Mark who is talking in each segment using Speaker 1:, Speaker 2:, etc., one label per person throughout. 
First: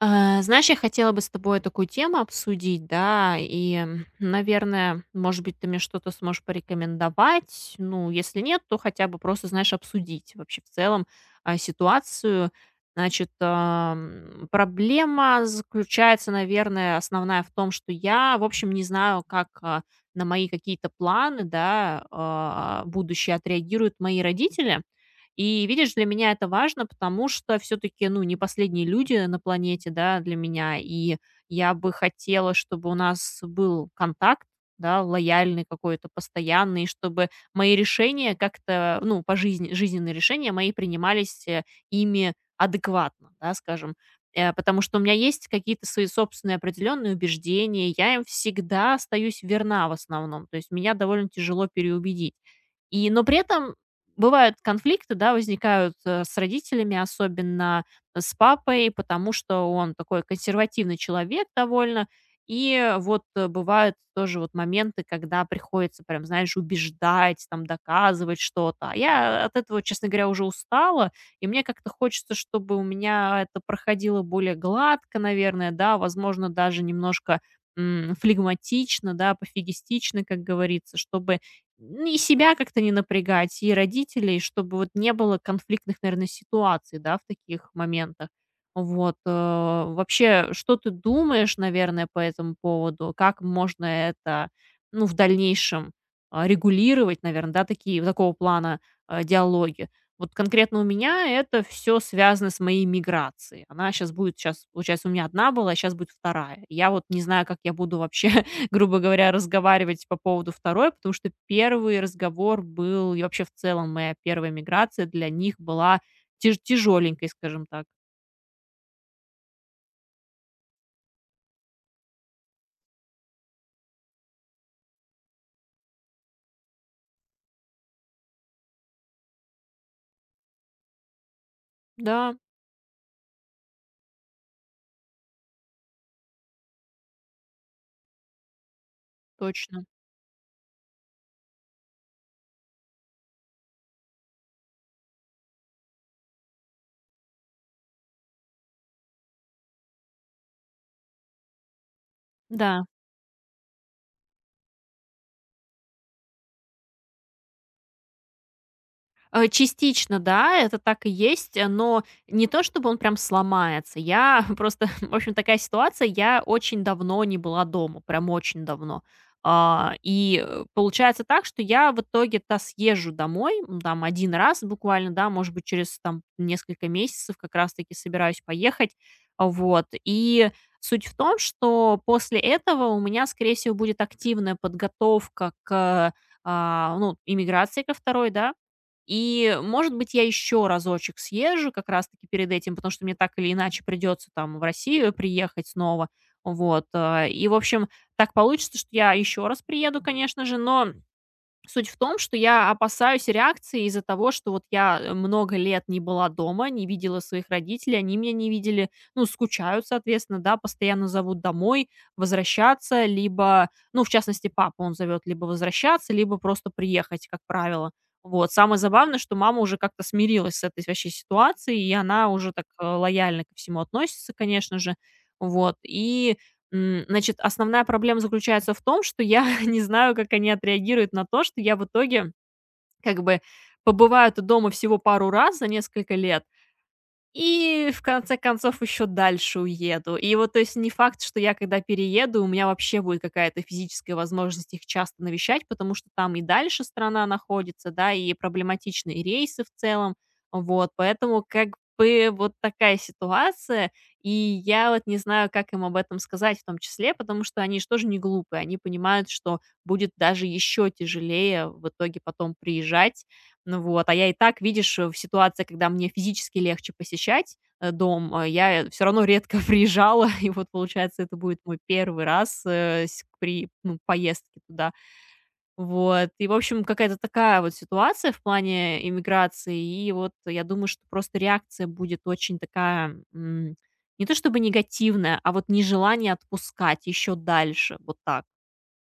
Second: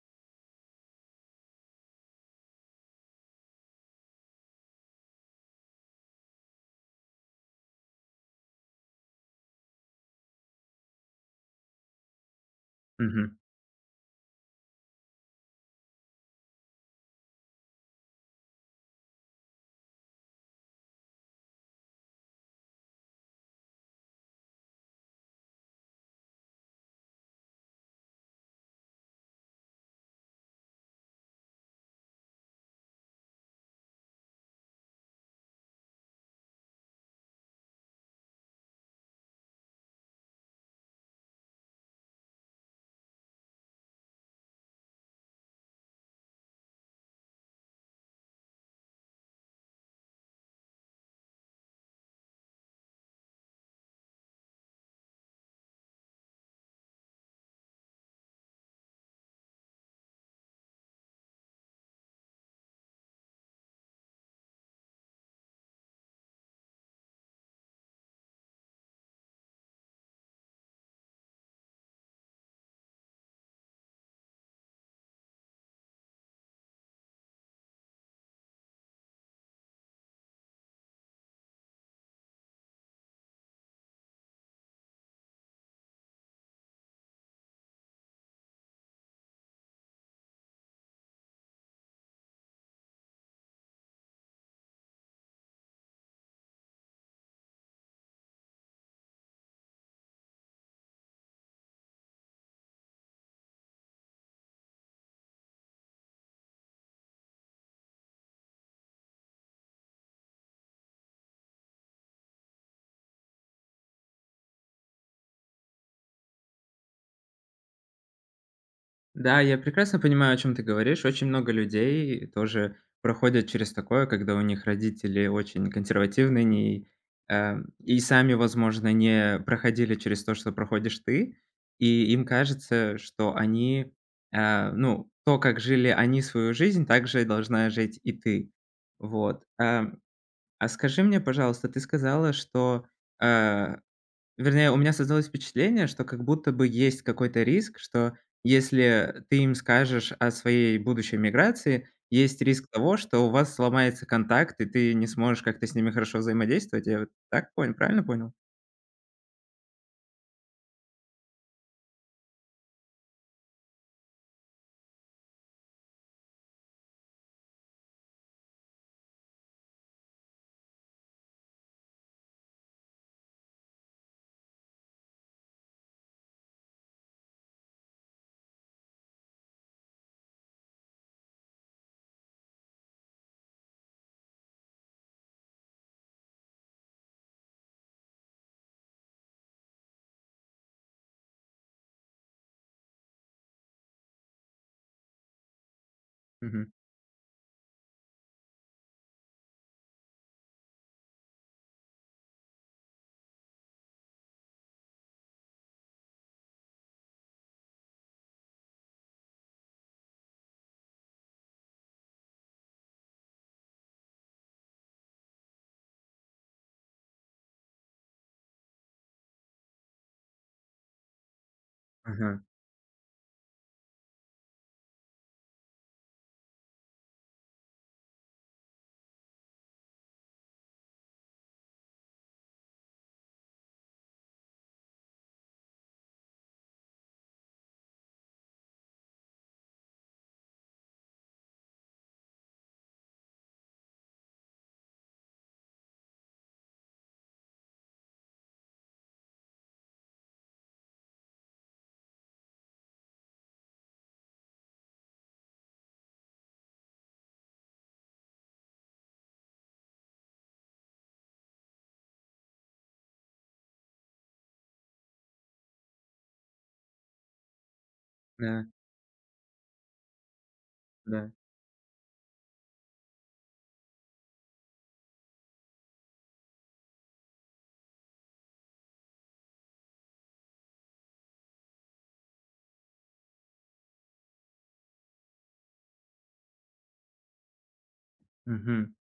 Speaker 1: Знаешь, я хотела бы с тобой такую тему обсудить, да, и, наверное, может быть, ты мне что-то сможешь порекомендовать. Ну, если нет, то хотя бы просто, знаешь, обсудить вообще в целом ситуацию. Значит,
Speaker 2: Мгм.
Speaker 1: проблема заключается, наверное, основная в том, что я, в общем, не знаю, как на мои какие-то планы, да, будущее отреагируют мои родители. И видишь, для меня это важно, потому что все таки ну, не последние люди на планете, да, для меня. И я бы хотела, чтобы у нас был контакт, да, лояльный какой-то, постоянный, чтобы мои решения как-то, ну, по жизни жизненные решения мои принимались, ими адекватно, да, скажем. Потому что у меня есть какие-то свои собственные определенные убеждения, я им всегда остаюсь верна в основном, то есть меня довольно тяжело переубедить. Но при этом бывают конфликты, да, возникают, с родителями, особенно с папой, потому что он такой консервативный человек довольно. И вот, бывают тоже вот моменты, когда приходится прям, знаешь, убеждать, там, доказывать что-то. А я от этого, честно говоря, уже устала, и мне как-то хочется, чтобы у меня это проходило более гладко, наверное, да, возможно, даже немножко, флегматично, да, пофигистично, как говорится, чтобы Н и себя как-то не напрягать, и родителей, чтобы вот не было конфликтных, наверное, ситуаций, да, в таких моментах. Вот, вообще, что ты думаешь, наверное, по этому поводу? Как можно это, ну, в дальнейшем, регулировать, наверное, да, такие такого плана, диалоги? Вот конкретно у меня это все связано с моей миграцией. Она сейчас получается, у меня одна была, сейчас будет вторая. Я вот не знаю, как я буду вообще грубо говоря, разговаривать по поводу второй, потому что первый разговор был и вообще в целом моя первая миграция для них была тяжеленькой, скажем так.
Speaker 2: Да, я прекрасно понимаю, о чем ты говоришь. Очень много людей тоже проходят через такое, когда у них родители очень консервативны, не э, и сами, возможно, не проходили через то, что проходишь ты. И им
Speaker 1: Да,
Speaker 2: кажется, что они, ну, то, как жили они свою жизнь, так же должна жить и ты. Вот.
Speaker 1: точно.
Speaker 2: А скажи мне, пожалуйста, ты сказала, что, э Вернее, у меня создалось впечатление, что как будто бы есть какой-то риск, что если ты им скажешь о своей будущей миграции, есть риск
Speaker 1: Да.
Speaker 2: того, что у вас сломается контакт, и ты не сможешь как-то с ними хорошо взаимодействовать. Я вот так понял, правильно понял?
Speaker 1: Частично, да, это так и есть, но не то, чтобы он прям сломается. Я просто, в общем, такая ситуация. Я очень давно не была дома, прям очень давно. Получается так, что я в итоге-то съезжу домой, там, один раз буквально, да, может быть, через там несколько месяцев как раз-таки собираюсь поехать, вот. И суть в том, что после этого у меня, скорее всего, будет активная подготовка к ну, иммиграции ко второй, да, и, может быть, я еще разочек съезжу как раз-таки перед этим, потому что мне так или иначе придется там в Россию приехать снова.
Speaker 2: Мгм.
Speaker 1: Вот. И, в общем, так получится, что я еще раз приеду, конечно же, но суть в том, что я опасаюсь реакции из-за того, что вот я, много лет не была дома, не видела своих родителей, они меня не видели, ну, скучают, соответственно, да, постоянно зовут домой, возвращаться, либо, ну, в частности, папа, он зовет либо возвращаться, либо просто приехать, как правило. Вот. Самое забавное, что мама уже как-то смирилась с этой вообще ситуацией, и она
Speaker 2: Ага,
Speaker 1: уже так, лояльно ко всему относится, конечно же. Вот. И значит, основная проблема заключается в том, что я не знаю, как они отреагируют на то, что я в итоге как бы побываю-то дома всего пару раз за несколько лет, и в конце концов еще дальше уеду. И вот, то есть, не факт, что я, когда перееду, у меня вообще будет какая-то физическая возможность их часто навещать, потому что там и дальше страна находится, да, и проблематичные рейсы в целом. Вот, поэтому как бы вот такая ситуация. И я вот не знаю, как им об этом сказать в том числе, потому что они же тоже не глупые. Они понимают, что будет даже еще тяжелее в итоге потом приезжать ну вот, а я и так, видишь, в ситуации, когда мне физически легче посещать, дом,
Speaker 2: да,
Speaker 1: я все равно редко приезжала, и вот, получается,
Speaker 2: да.
Speaker 1: это будет мой первый раз, ну, поездке туда. Вот, и, в общем, какая-то такая вот ситуация в плане иммиграции, и вот я думаю, что просто реакция будет очень такая, не то чтобы негативная, а вот нежелание отпускать еще дальше, вот так.
Speaker 2: Мгм.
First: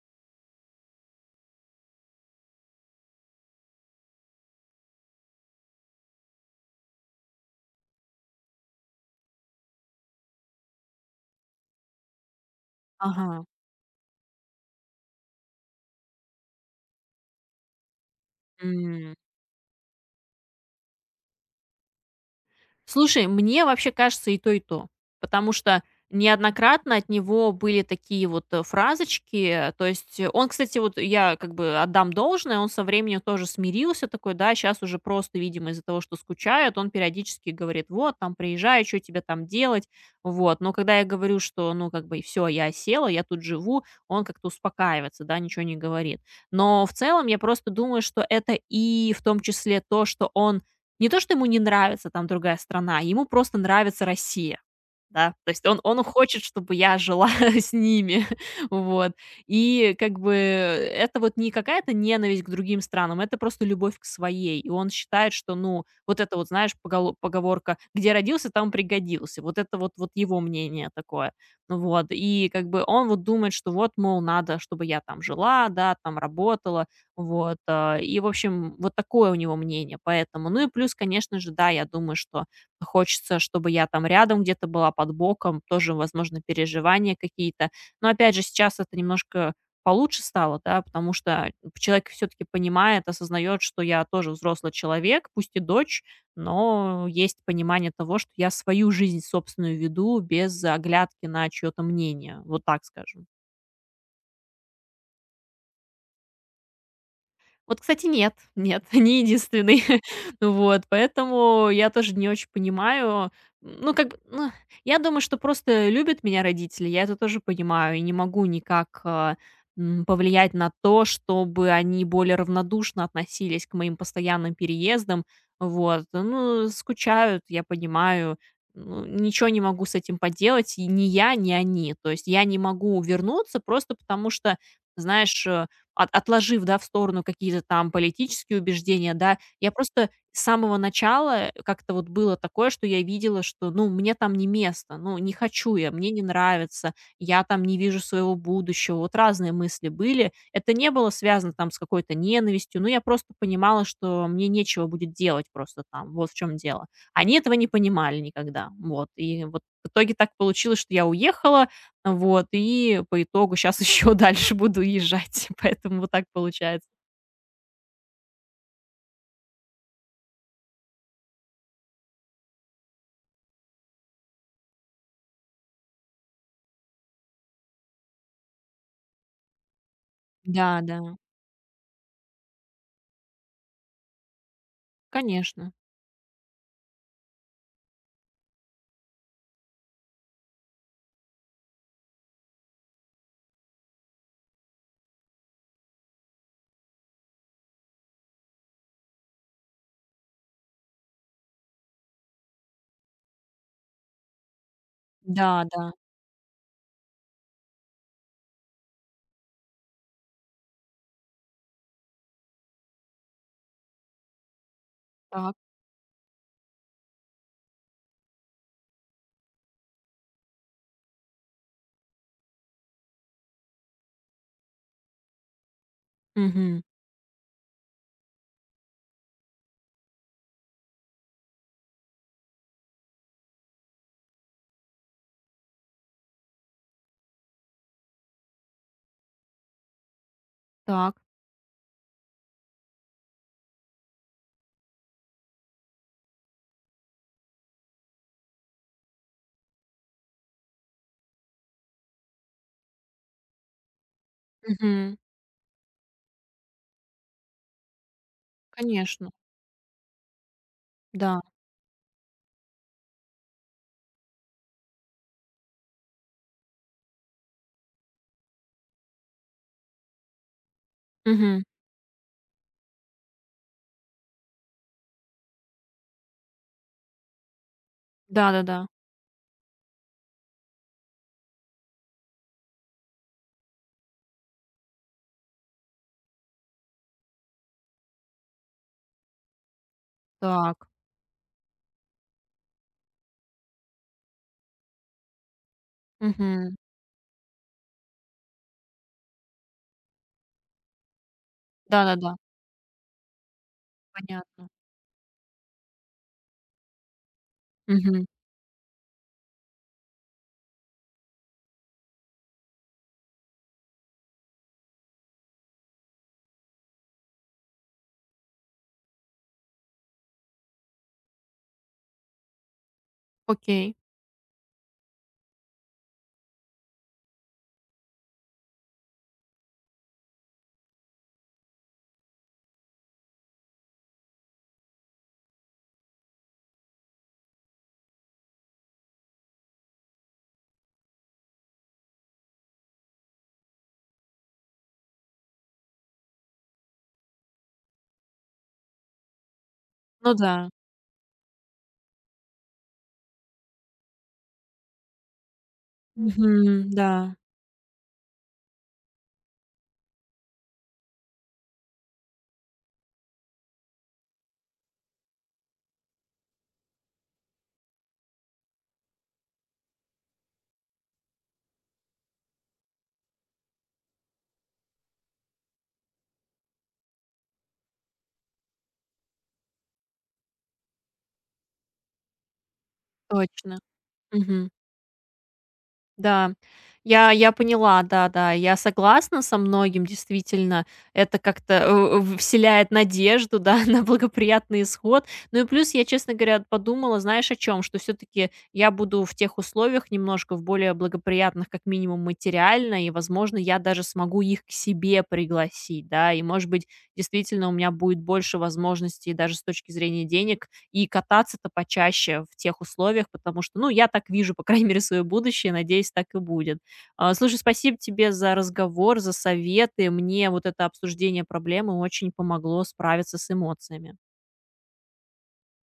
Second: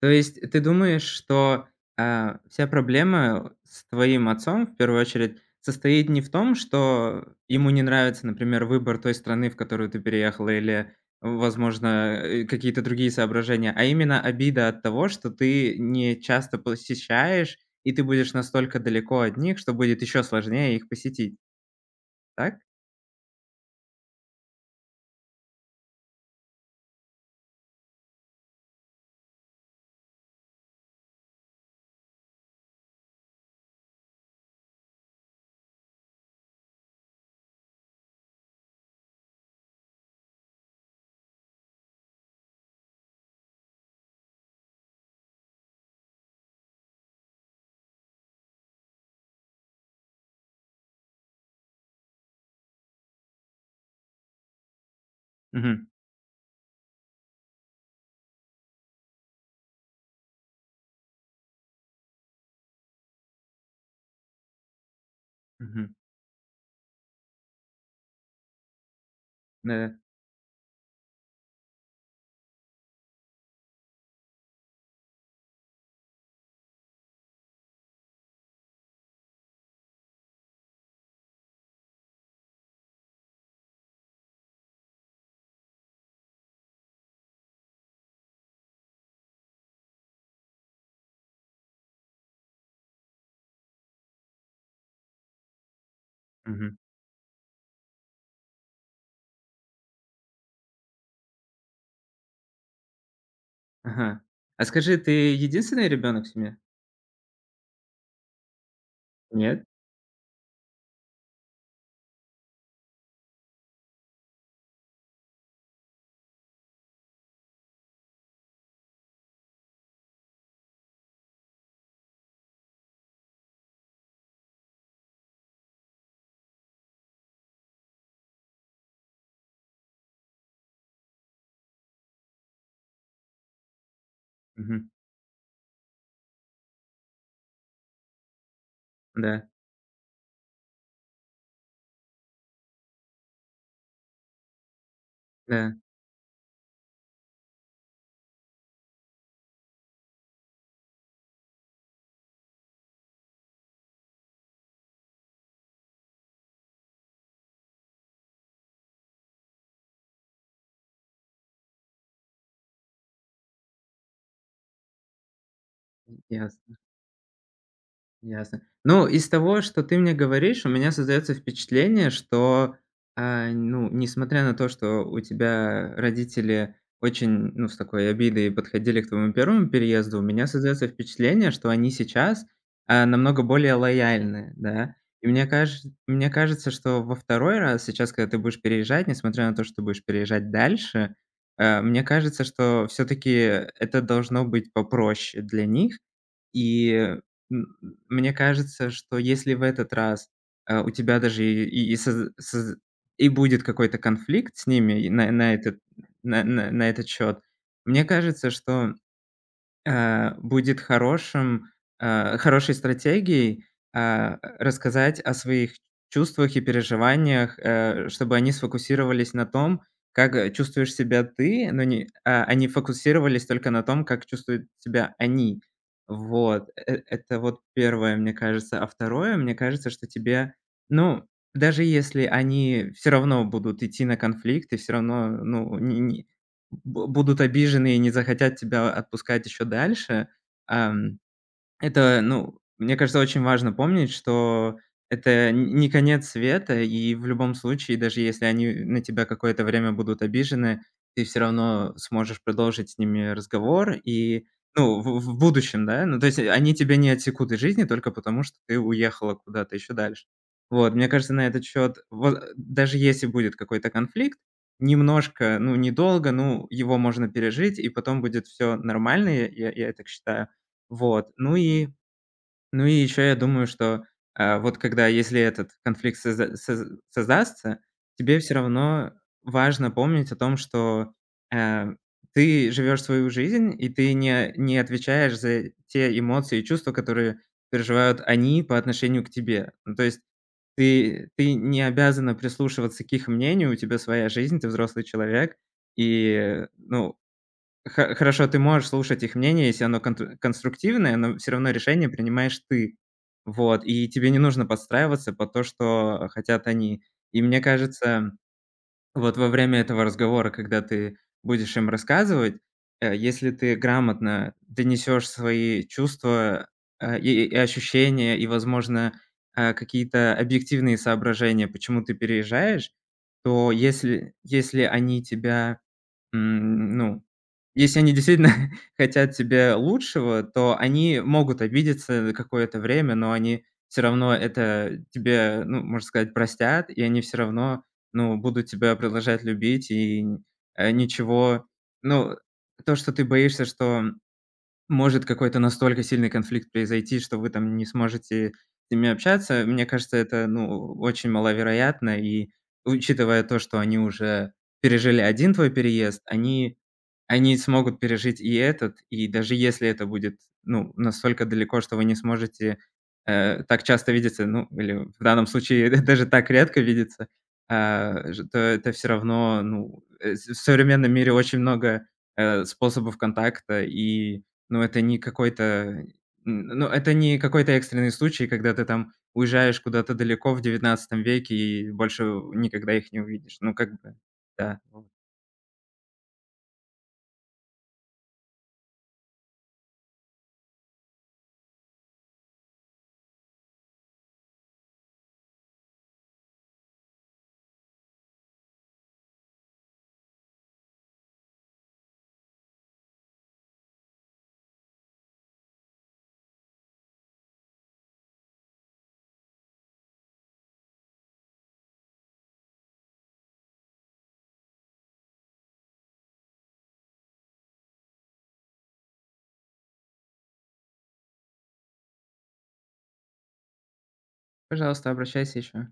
Speaker 2: То есть ты думаешь, что, вся проблема с твоим отцом, в первую очередь, состоит не в том, что ему не нравится, например, выбор той страны, в которую ты переехала, или, возможно, какие-то другие
Speaker 1: Ага.
Speaker 2: соображения, а именно обида от того, что ты не часто посещаешь, и ты будешь настолько далеко от них, что будет еще сложнее их посетить, так?
Speaker 1: Слушай, мне вообще кажется и то, и то. Потому что неоднократно от него были такие вот фразочки. То есть он, кстати, вот я как бы отдам должное, он со временем тоже смирился такой, да, сейчас уже просто, видимо, из-за того, что скучает, он периодически говорит, вот, там, приезжай, что тебе там делать, вот. Но когда я говорю, что, ну, как бы, все, я села, я тут живу, он как-то успокаивается, да, ничего не говорит. Но в целом я просто думаю, что это и в том числе то, что он не то, что ему не нравится там другая страна, ему просто нравится Россия. Да, то есть он
Speaker 2: Мгм,
Speaker 1: он хочет, чтобы я жила с ними, вот. И как бы это вот не какая-то ненависть к другим странам, это просто любовь к своей. И он считает, что, ну,
Speaker 2: мгм,
Speaker 1: вот это вот, знаешь, погало поговорка: "Где родился, там пригодился". Вот это вот
Speaker 2: да,
Speaker 1: вот его мнение такое. Ну вот, и как бы он вот думает, что вот, мол, надо, чтобы я там жила, да, там работала, вот, и, в общем, вот такое у него мнение, поэтому. Ну и плюс, конечно же, да, я думаю, что хочется, чтобы я там рядом где-то была, под боком, тоже, возможно, переживания какие-то. Но опять же, сейчас это немножко получше стало, да, потому что человек все-таки понимает, осознает, что я тоже взрослый человек, пусть и дочь,
Speaker 2: мгм,
Speaker 1: но есть понимание того, что я свою жизнь собственную веду без оглядки на чье-то мнение. Вот так скажем.
Speaker 2: ага. А скажи, ты единственный ребенок в семье?
Speaker 1: Вот, кстати, нет, нет, не
Speaker 2: Нет?
Speaker 1: единственный. Вот, поэтому я тоже не очень понимаю. Ну, как бы, ну, я думаю, что просто любят меня родители, я это тоже понимаю, и не могу никак повлиять на то, чтобы они более равнодушно относились к моим постоянным переездам. Вот, ну, скучают, я понимаю, ну, ничего не могу с этим поделать, и ни я, ни они. То есть я не могу вернуться просто потому что,
Speaker 2: Мгм,
Speaker 1: знаешь, от отложив, да, в сторону какие-то там политические убеждения, да,
Speaker 2: да,
Speaker 1: я просто с самого начала как-то вот было такое, что я видела, что, ну, мне там не место, ну, не
Speaker 2: да.
Speaker 1: хочу я, мне не нравится, я там не вижу своего будущего. Вот разные мысли были. Это не было связано там с какой-то ненавистью, но я просто понимала, что мне нечего будет делать просто там, вот в чем дело. Они этого не понимали никогда, вот. И вот в итоге так получилось, что я уехала, вот, и по итогу сейчас еще дальше буду езжать, поэтому вот так
Speaker 2: Ясно,
Speaker 1: получается.
Speaker 2: ясно. Ну, из того, что ты мне говоришь, у меня создается впечатление, что, ну, несмотря на то, что у тебя родители очень, ну, с такой обидой подходили к твоему первому переезду, у меня
Speaker 1: Да,
Speaker 2: создается
Speaker 1: да,
Speaker 2: впечатление, что они сейчас, намного более лояльны, да. И
Speaker 1: конечно.
Speaker 2: мне кажется, что во второй раз, сейчас, когда ты будешь переезжать, несмотря на то, что ты будешь переезжать дальше, мне кажется, что все таки это должно быть попроще для них. И, м, мне кажется, что если в этот раз, у тебя даже и соз соз и будет какой-то конфликт с ними и на
Speaker 1: Да,
Speaker 2: этот
Speaker 1: да.
Speaker 2: на этот счет, мне кажется, что будет хорошим, хорошей стратегией, рассказать о
Speaker 1: Так.
Speaker 2: своих чувствах и переживаниях, э, чтобы они сфокусировались на том, как, чувствуешь себя ты, но не они фокусировались только на том, как чувствуют себя они. Вот,
Speaker 1: Мгм.
Speaker 2: это вот первое, мне кажется. А второе, мне кажется, что тебе, ну, даже если они все равно будут идти на конфликт, и все равно, ну, не б будут обижены и не захотят тебя отпускать еще дальше.
Speaker 1: Так.
Speaker 2: Ам, это, ну, мне кажется, очень важно помнить, что это н не конец света, и в любом случае, даже если они на тебя какое-то время будут обижены, ты все равно сможешь продолжить с ними разговор и, ну,
Speaker 1: Мгм.
Speaker 2: в будущем, да. Ну, то есть они тебя не отсекут из жизни только потому, что ты
Speaker 1: Конечно.
Speaker 2: уехала куда-то еще дальше. Вот, мне кажется,
Speaker 1: Да.
Speaker 2: на этот счет, вот, даже если будет какой-то конфликт, немножко, ну, недолго, ну, его можно пережить, и потом будет все нормально, я так считаю. Вот. Ну
Speaker 1: Мгм.
Speaker 2: и ну и еще я думаю, что, вот когда если этот конфликт создастся, тебе все
Speaker 1: Да-да-да.
Speaker 2: равно важно помнить о том, что, э, ты живешь свою жизнь, и ты не отвечаешь за те эмоции и чувства, которые переживают они по отношению к тебе. Ну, то есть
Speaker 1: Так.
Speaker 2: ты не обязана прислушиваться к их мнению, у тебя своя жизнь, ты взрослый человек. И,
Speaker 1: Мгм.
Speaker 2: ну, Хо хорошо, ты можешь слушать их мнение, если оно контр конструктивное, но все равно решение
Speaker 1: Да-да-да.
Speaker 2: принимаешь ты. Вот, и тебе не нужно
Speaker 1: Понятно.
Speaker 2: подстраиваться под то, что хотят они. И мне
Speaker 1: Мгм.
Speaker 2: кажется, вот во время этого разговора, когда ты будешь им рассказывать, если ты грамотно донесешь свои чувства, и ощущения, и, возможно, какие-то объективные соображения, почему ты переезжаешь, то
Speaker 1: Окей.
Speaker 2: если они тебя ну, если они действительно хотят тебе лучшего, то они могут обидеться на какое-то время, но они все равно это тебе, ну, можно сказать, простят, и они все равно, ну, будут тебя продолжать любить, и, н- э, ничего ну, то, что ты боишься, что может какой-то настолько сильный конфликт произойти, что вы там не сможете с ними общаться. Мне кажется,
Speaker 1: Ну
Speaker 2: это,
Speaker 1: да.
Speaker 2: ну, очень маловероятно. И учитывая то, что они уже пережили один твой переезд, они
Speaker 1: Мгм. Да.
Speaker 2: они смогут пережить и этот. И даже если это будет, ну, настолько далеко, что вы не сможете, так часто видеться, ну, или в данном случае даже так редко видеться, а, ж то это все равно, ну, э, с в современном мире очень много, способов контакта, и ну, это не какой-то, н ну, это не какой-то экстренный случай, когда ты там уезжаешь куда-то далеко в XIX веке и больше никогда их не увидишь. Ну,
Speaker 1: Точно.
Speaker 2: как бы,
Speaker 1: Мгм.
Speaker 2: да. Вот.
Speaker 1: Да, я поняла, да-да, я согласна со многим, действительно. Это как-то, в вселяет надежду, да, на благоприятный исход. Ну и плюс я, честно говоря, подумала, знаешь, о чем. Что все таки я буду в тех условиях немножко в более благоприятных, как минимум, материально, и, возможно, я даже смогу их к себе пригласить, да. И, может быть, действительно у меня будет больше возможностей даже с точки зрения денег и кататься-то почаще в тех условиях, потому что, ну, я так вижу, по крайней мере, свое будущее, надеюсь, так и будет. Слушай, спасибо тебе за разговор, за советы. Мне вот это обсуждение проблемы очень помогло справиться с эмоциями.
Speaker 2: Пожалуйста, обращайся еще.